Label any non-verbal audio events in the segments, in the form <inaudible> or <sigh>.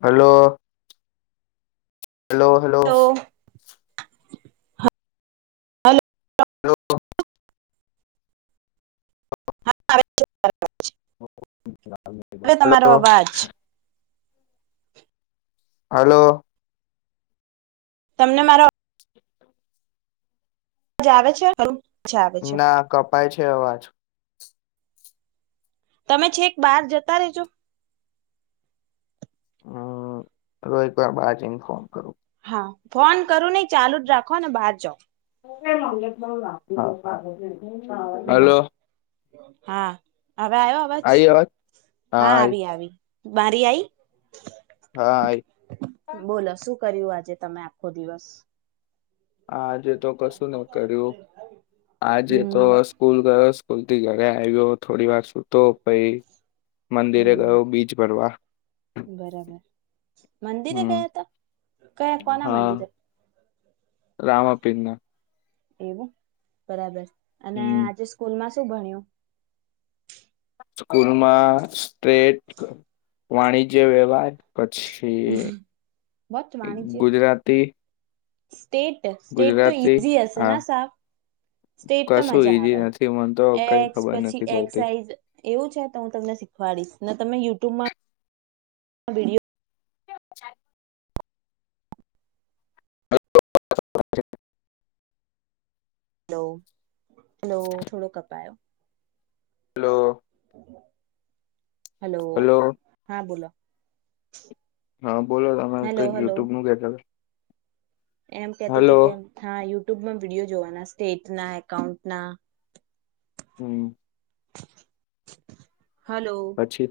Hello hello hello <inaudible> <inaudible> હવે તમારો hello અવાજ હલો તમને મારો મજા આવે છે અચ્છા આવે છે ના કપાય છે અવાજ તમે છેક બહાર જતા રેજો હ રો એકવાર બાદ ઇન્ફોર્મ કરું હા ફોન કરું નઈ ચાલુ જ રાખો ને બહાર જાાવ <inaudible> <inaudible> હમ હલો હા હવે આવ્યો અવાજ હા આવી આવી મારીાય હા આ બોલો શું કર્યું આજે તમે આખો દિવસ આજે તો કશું ન કર્યું આજે તો હમ સ્કૂલ ગયો સ્કૂલ થી ઘરે આવ્યો થોડી વાર સુતો પાઈ હમ બરાબર મંદિરે હમ ગયા હતા કયા કોના મંદિરે રામાપિ એવું બરાબર અને હમ આજે સ્કૂલ માં શું ભણ્યું સ્કૂલમાં સટ વાણિજ્ય વ્યવહાર છે વટ વાણિજ્ય ગુજરાતી સ્ટેટ સ્ટેટ તો ગુજરાતી ઈઝી હશે હા ના સાફ સ્ટેટ તો કશું મજા ઈઝી આવે નથી મને તો કઈ એક્સ ખબર પછી નથી એક્ પડતી સાઇઝ એવું છે તો હું તમને શીખવાડીશ ને તમે યુટ્યુબમાં વિડી છા હલો હલો થોડો કપાયો હલો હેલો હલો હા બોલો <inaudible> હા બોલો તમે હલો કઈ હલો યુટ્યુબ નું કેતા. એમ હતા કેતી ત હલો કેમ હા યટ્યુબમાં વિડીયો જોવાના સ્ટેટના એકાઉન્ટના. હમ. હલો પછી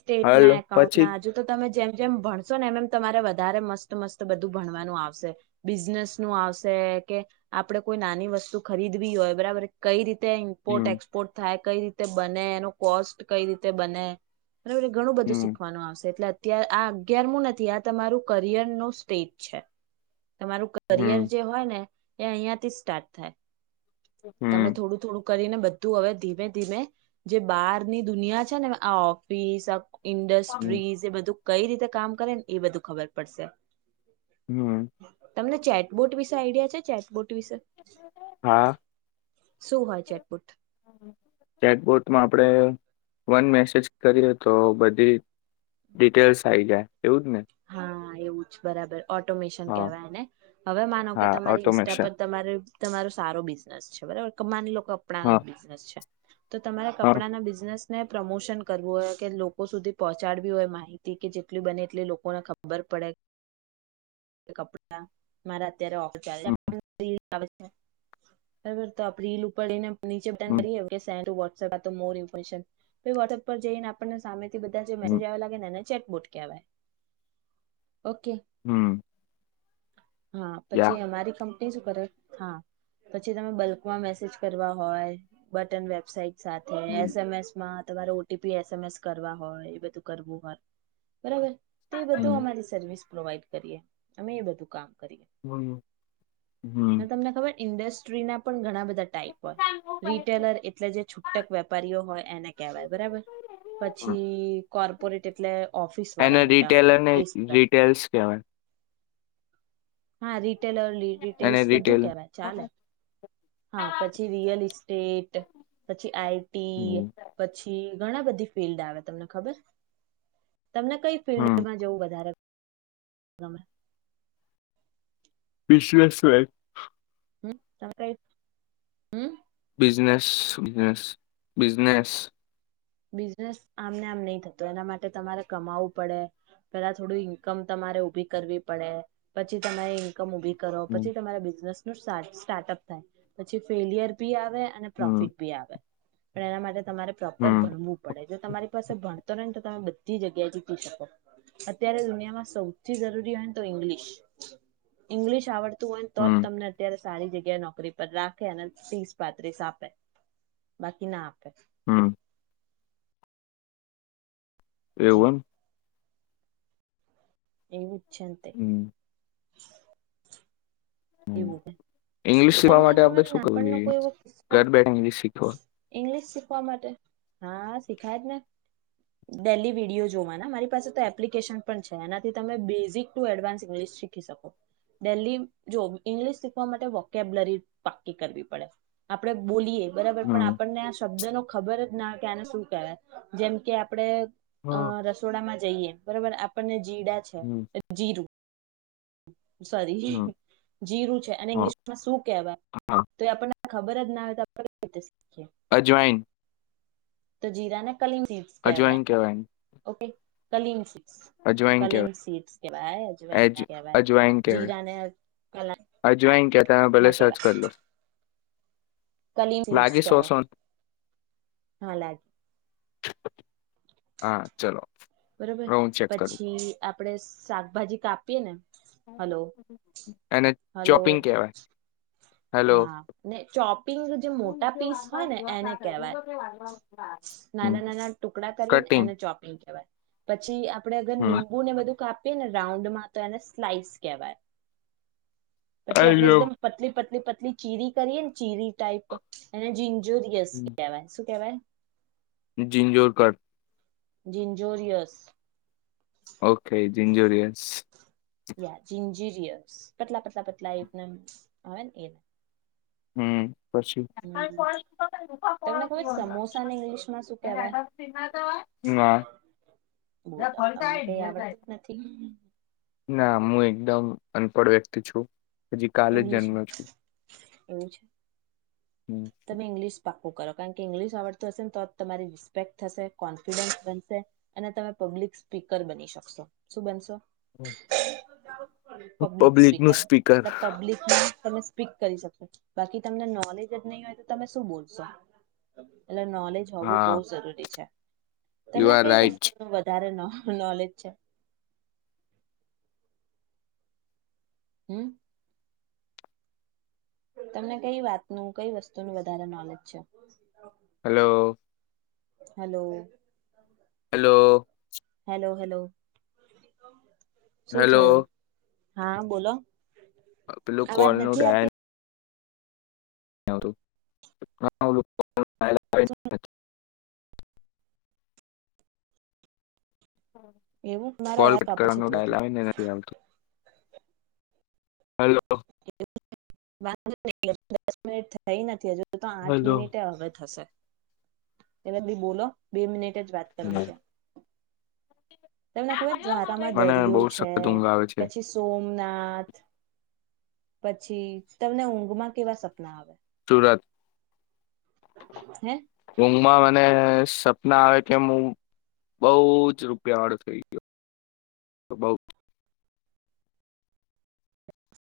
સ્ટેટ હલો ના એકાઉન્ટ પછી ના હજુ તો તમે જેમ જેમ ભણશો ને એમ એમ તમારે વધારે મસ્ત મસ્ત બધું ભણવાનું આવશે બિઝનેસ નું આવશે કે આપડે કોઈ નાની વસ્તુ ખરીદવી હોય બરાબર કઈ રીતે મ્પોર્ટ હમ એક્સપોર્ટ થાય કઈ રીતે બને એનો કોસ્ટ કઈ રીતે બને. એને ઘણું બધું હમ શીખવાનું આવશે એટલે અ્યારે આ અગિયારમું નથી આ તમારું કરિયર નો સ્ટેજ છે. તમારું કરિયર હમ જે હોય ને. એ અહિયાં થી સ્ટાર્ટ થાય. તમે હમ થોડું થોડું. કરીને બધું હવે ધીમે ધીમે જે બહારની દુનિયા છે ને આ ઓફિસ હમ ઇન્ડસ્ટ્રીઝ એ બધું કઈ રીતે કામ કરે ને એ બધું ખબર પડશે. હમ્મ. તમને ચેટબોટ વિશે આઈડિયા છે ચેટબોટ નિચે. ચેક બોટમાં આપડણે વન મેસેજ કરીએ, તો બધી ડિટેલ્સ આ આવી જાય. એવું જ ને. હા એવું જ બરાબર. ઓટોમેશન હા કહેવાયને હવે માનો કે હા તમારી ઇસ્ટ્ટા ઓટોમેશન પર તમા તમારો સારો બિઝનેસ છે, બરાબર માની લો કે કપણાનો હા જ બિઝનેસ છે. તો તમારા હા કપડાં ના બિઝનેસ ને પ્રમોશન કરવું હોય કે લોકો સુધી પહોંચાડવી હોય, માહિતી કે જેટલી બને એટલી લોકો કોને ખબર પડેપડા મારા અત્યારે હમ <unintelligible> બરાબર તો આપ રીલ ઉપડીને <unintelligible> વોટ્સપ પર જઈને આપને સામે બધ હમ મેસેજવા લાગે ને ચેટ બોટ કવાય ઓકે હમ હા યા પછી અમારી ે હા પછી તમે બલ્કમાં મેસેજ કરવા હોય બટન વેબસાઇટ સાથે હમ એસ એમ એસ માં તમારે ઓટીપી એસ એમ એસ કરવા હોય, એ બધું કરવું હોય બરાબર તે બધું અમારી સર્વિસ પ્રોવાઈડ કરીએ અમે એ બધું કામ કરીએ હમ્મ હમ્મ ઇન્ડસ્ટ્રી ના પણ ઘણા બધા ટ હોય રીટેલર એટલે જે છુટક વેપારીઓ હોય, એને કેહેવાય બરાબર પછી કોર્પોરેટ એટલે ઓફિસ વાળા મોટા રિટેલર ને એ સિવાય. રિટેલસ કહેવાય હા રી રટે એને બધું રિટેલ કેવાય ચાલે હા પછી રયલ સ્ટેટ સચી આઈ હમ પછી ઘણા બધી ફિલ્ડ આવે તમને ખબર તમને કઈ હમ ફિલ્ડમાં જવું વધારે એમે બશસય હમ તણ કઈ હમ બિઝનેસ બિઝનેસ બિઝનેસ બિઝનેસ આમને આમ નહી થતો એના માટે તમારે કમાવવું પડે પેલા થોડું ઈન્કમ તમારે ઉભી કરવી પડે પછી તમારે ઇન્કમ ઉભી કરો હમ પછી તમારા બિઝનેસ સ્ટાર્ટઅપ થાય પછી ફેલિયર બી આવે આવે અને હમ પ્રોફિટ ભી આવે પણ એના માટે તમારે હમ ભણવું પડે જો તમારી પાસે ભણતર હોય ને તો તમે બધી જગ્યાએ જીતી શકો અત્યારે દુનિયામાં સૌથી જરૂરી હોય ને તો ઇંગ્લિશ ઇંગ્લિશ આવડ હોય તો જ હમ તમને અત્યારે સારી જગ્યાએ નોકરી પર રાખે અને ત્રીસ પાત્રીસ આપે બાકી ના આપે હમ એવુ જી એમ એવી ઉછ્યંત એમ હમ હમ. એવું ઇંગ્લિશ શીખવા તમને માટે આપડે તમારે શું કરવું નાપણનો જોઈએ કોઈ એવો કિસ્સો ઘર બેઠા ઇંગ્લિશ શીખવા ઇંગ્લિશ હા શીખાય જ ને ડેલી વિડીયો જોવા મારી પાસે તો એપ્લિકેશન પણ છે એનાથી તમે બેઝિક ટુ એડવાન્સ ઇંગ્લિશ શીખી શકો ડે જો ઇંગ્લિશ શીખવા માટે વોકેબલરી પાકી કરવી પડે આપડ બોલીએ બરાબર પણ હમ આપણને આ શબ્દ નો ખબર જ ના કે આને શું કહેવાય જેમ કે આપડે અ રસોડામાં બરોબર આપણને જીડા છે હમ જીરું હ સારી હમ જીરુ છે અને હા ઇંગ્લિશમાં શું કહેવાય હા તો એ આપને ખબર જ ના આવે તો આપ અજવાૈન તો જીરા નાને કલીી કેવાય કહેવાય ઓકે કલીંગસી અજવાઈન કલિંગ કહેવાય સિડ કેવા અજ કેવા જીરાને કલા અજવાઇન તમે ભલે સર્ચ કર લો કલી લાગી સો કેવા સો હા લાગે હા ચલોો બરોબર પ પછી આપણેે શાકભાજી કાપીએ ને હલો એને હલો ચોપિંગ કહેવાય હેલો હા ને ચોપિંગ જે મોટા પીસ હોય ને એને કેહેવાય હમ નાના નાના ટુકડા કરીને કટિંગ એને ચોપિંગ કેહેવાય પછી આપડે અગર હમ ીંબુને બધું કાપ રાઉન્ડમાં તો એને સ્લાઈસ કહેવાય પછી આપડે આયો એકદમ પતલી પતલી પ એટ ચીરી કરીએ ને ચીરી ટાઈપ જોરયસ કવાય શું કેવાય જઝિંજોર કર જિંજોરિયસ ઓકે જન્જોરિયસ યા જિન્જીરિયસ પતલા પતલા પતલા એમ આવે ને એ હમ્મ. ના હમ તમને ખબર સમોસા ને ઇંગ્લિશમાં શું કહેવાય? હ બોલો તમને કઈ આવડતું જ નથી એકદમ અનપડ વ્ય પ છુ. હજી કાલે જ ઇંગ્લિશમાં જન્મ છું. એવું છે. તમે ઇંગ્લિશ પા કરો કારણ કે ઈંગ્લિશ આવડત હશે ને તો તમારી રિસ્પેક્ટ થશે કોન્ફિડન્સ બનશે અને તમે પબ્લિક સ્પીકર બની શકશો શું બનશો. પબ્લિક નું સ્પીકર પબ્લિકની તમે સ્પીક કરી શકો બાકી તમને નોલેજ જ નહીં હોય તો તમે શું બોલશો. એટલે નોલેજ હોવું બહવ હા જરૂરી છે. યુ તમને આર કઈ રાઈટ વસ્તુ ન વધારે ન નલેજ છે. હમ્મ. તમને કઈ વાતનુંું કઈ વસ્તુ નું વધારે નોલેજ છે. Hello. Hello. Hello. Hello hello. શું હેલો. થયું હા બોલો અવાજ પ્લુકોલનું નથી ડાયન આવતી <unintelligible> એવું મારો કોલ અવાજ કટ કપાય છે. કરવાનો ધોડો ડાયલ આવે ને ઘોડો નથી આવતું હલો. <unintelligible> દસ મિનિટ થઈ નથી હજુ. તો આઠ હલો મિનિટે હવે થશે. એલે ભી બોલો બે મિનિટ જાતે વાત કરવાનું છે. તમને ખબર દ્વારાામાં મને બહુ દરિયો છે સખત ઊંઘ આવે છે પછી સોમનાથ પછી તમને ઊંઘમાં કેવા સપના આવે ત હે ઊંઘમાં મને સપના આવે કે હું બઉ જ રૂપિયા વાળો થઈ ગયો બહુ જ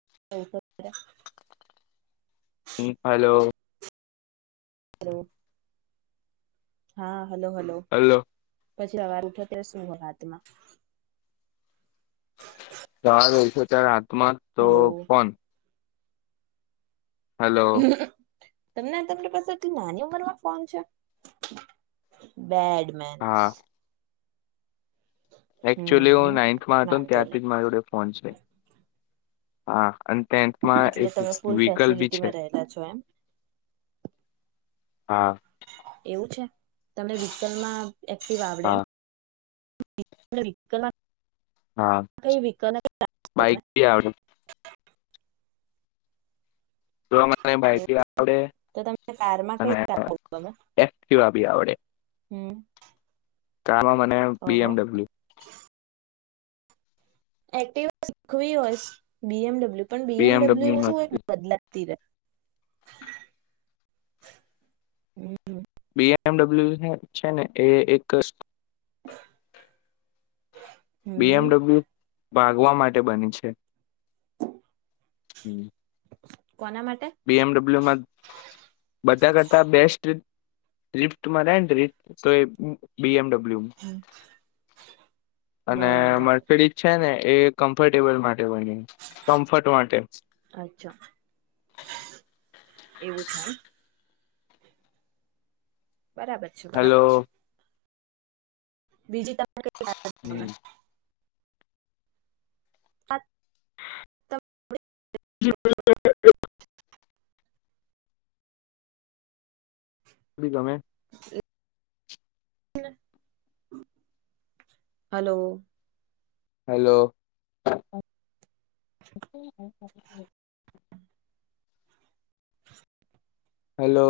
<unintelligible> હમ હલો હું હા હલો હલો પછી હવાર ઉઠુ ત્યારે શું હોય હાથમાં સાર હોશો ત્યારે હાથમાં તો હલો પણન હલો તમને તમામરી પાસે એટલી નાની ઉંમરમાં ફોન છે બેડ મેનસ એકક્ચુઅલી હું હમ નાઈન્થમાં હતો ને વાંધો ત્યારથી નહી જ મારી જોડે ફોન છે હા અને ટેન્થમાં એટલે એક તમે ફૂલ વ્હકલ ભી છે ફેસિલિટીમાં રહેલા છો એમ હા એવું છે તમને વિકલમાં એક્ટિવ આવડે એમ હા થી વિકલ હા મા કઈ વિકલ <inaudible> <unintelligible> તો અમારે બાઈકભી આવડે તો તમને કારમાં કઈ અને કાર ગમે એકટીવા પન આવડે <inaudible> મને બી ઓહો એમડબલ્યુ એક્ટ ખુ હોસ બી એમડબ્લ્યુ પણ બીએમડબ્લ્યુ બીએમડબલ્યુ શું એક બદલા ત હમ બી એમડબલ્યુ છે ને એ એક બી હમ એમડબ્લ્યુ ભાગવા માટે બની છે હમ બ બી એમડબલ્યુમાં બધા કરતા બેસ્ટ લિફ્ટમાંરે ને લિફ્ટ તો એ બી એમડબલુ હમ અને મફેડી છે ને એ કમ્ફર્ટેબલ માટે કમફર્ટ માટે અચ્છા એવું થાય બરાબર છે હેલો બરાબર છ બીજી ત હમ <unintelligible> <unintelligible> <unintelligible> હલો હેલો <unintelligible> <unintelligible> હેલો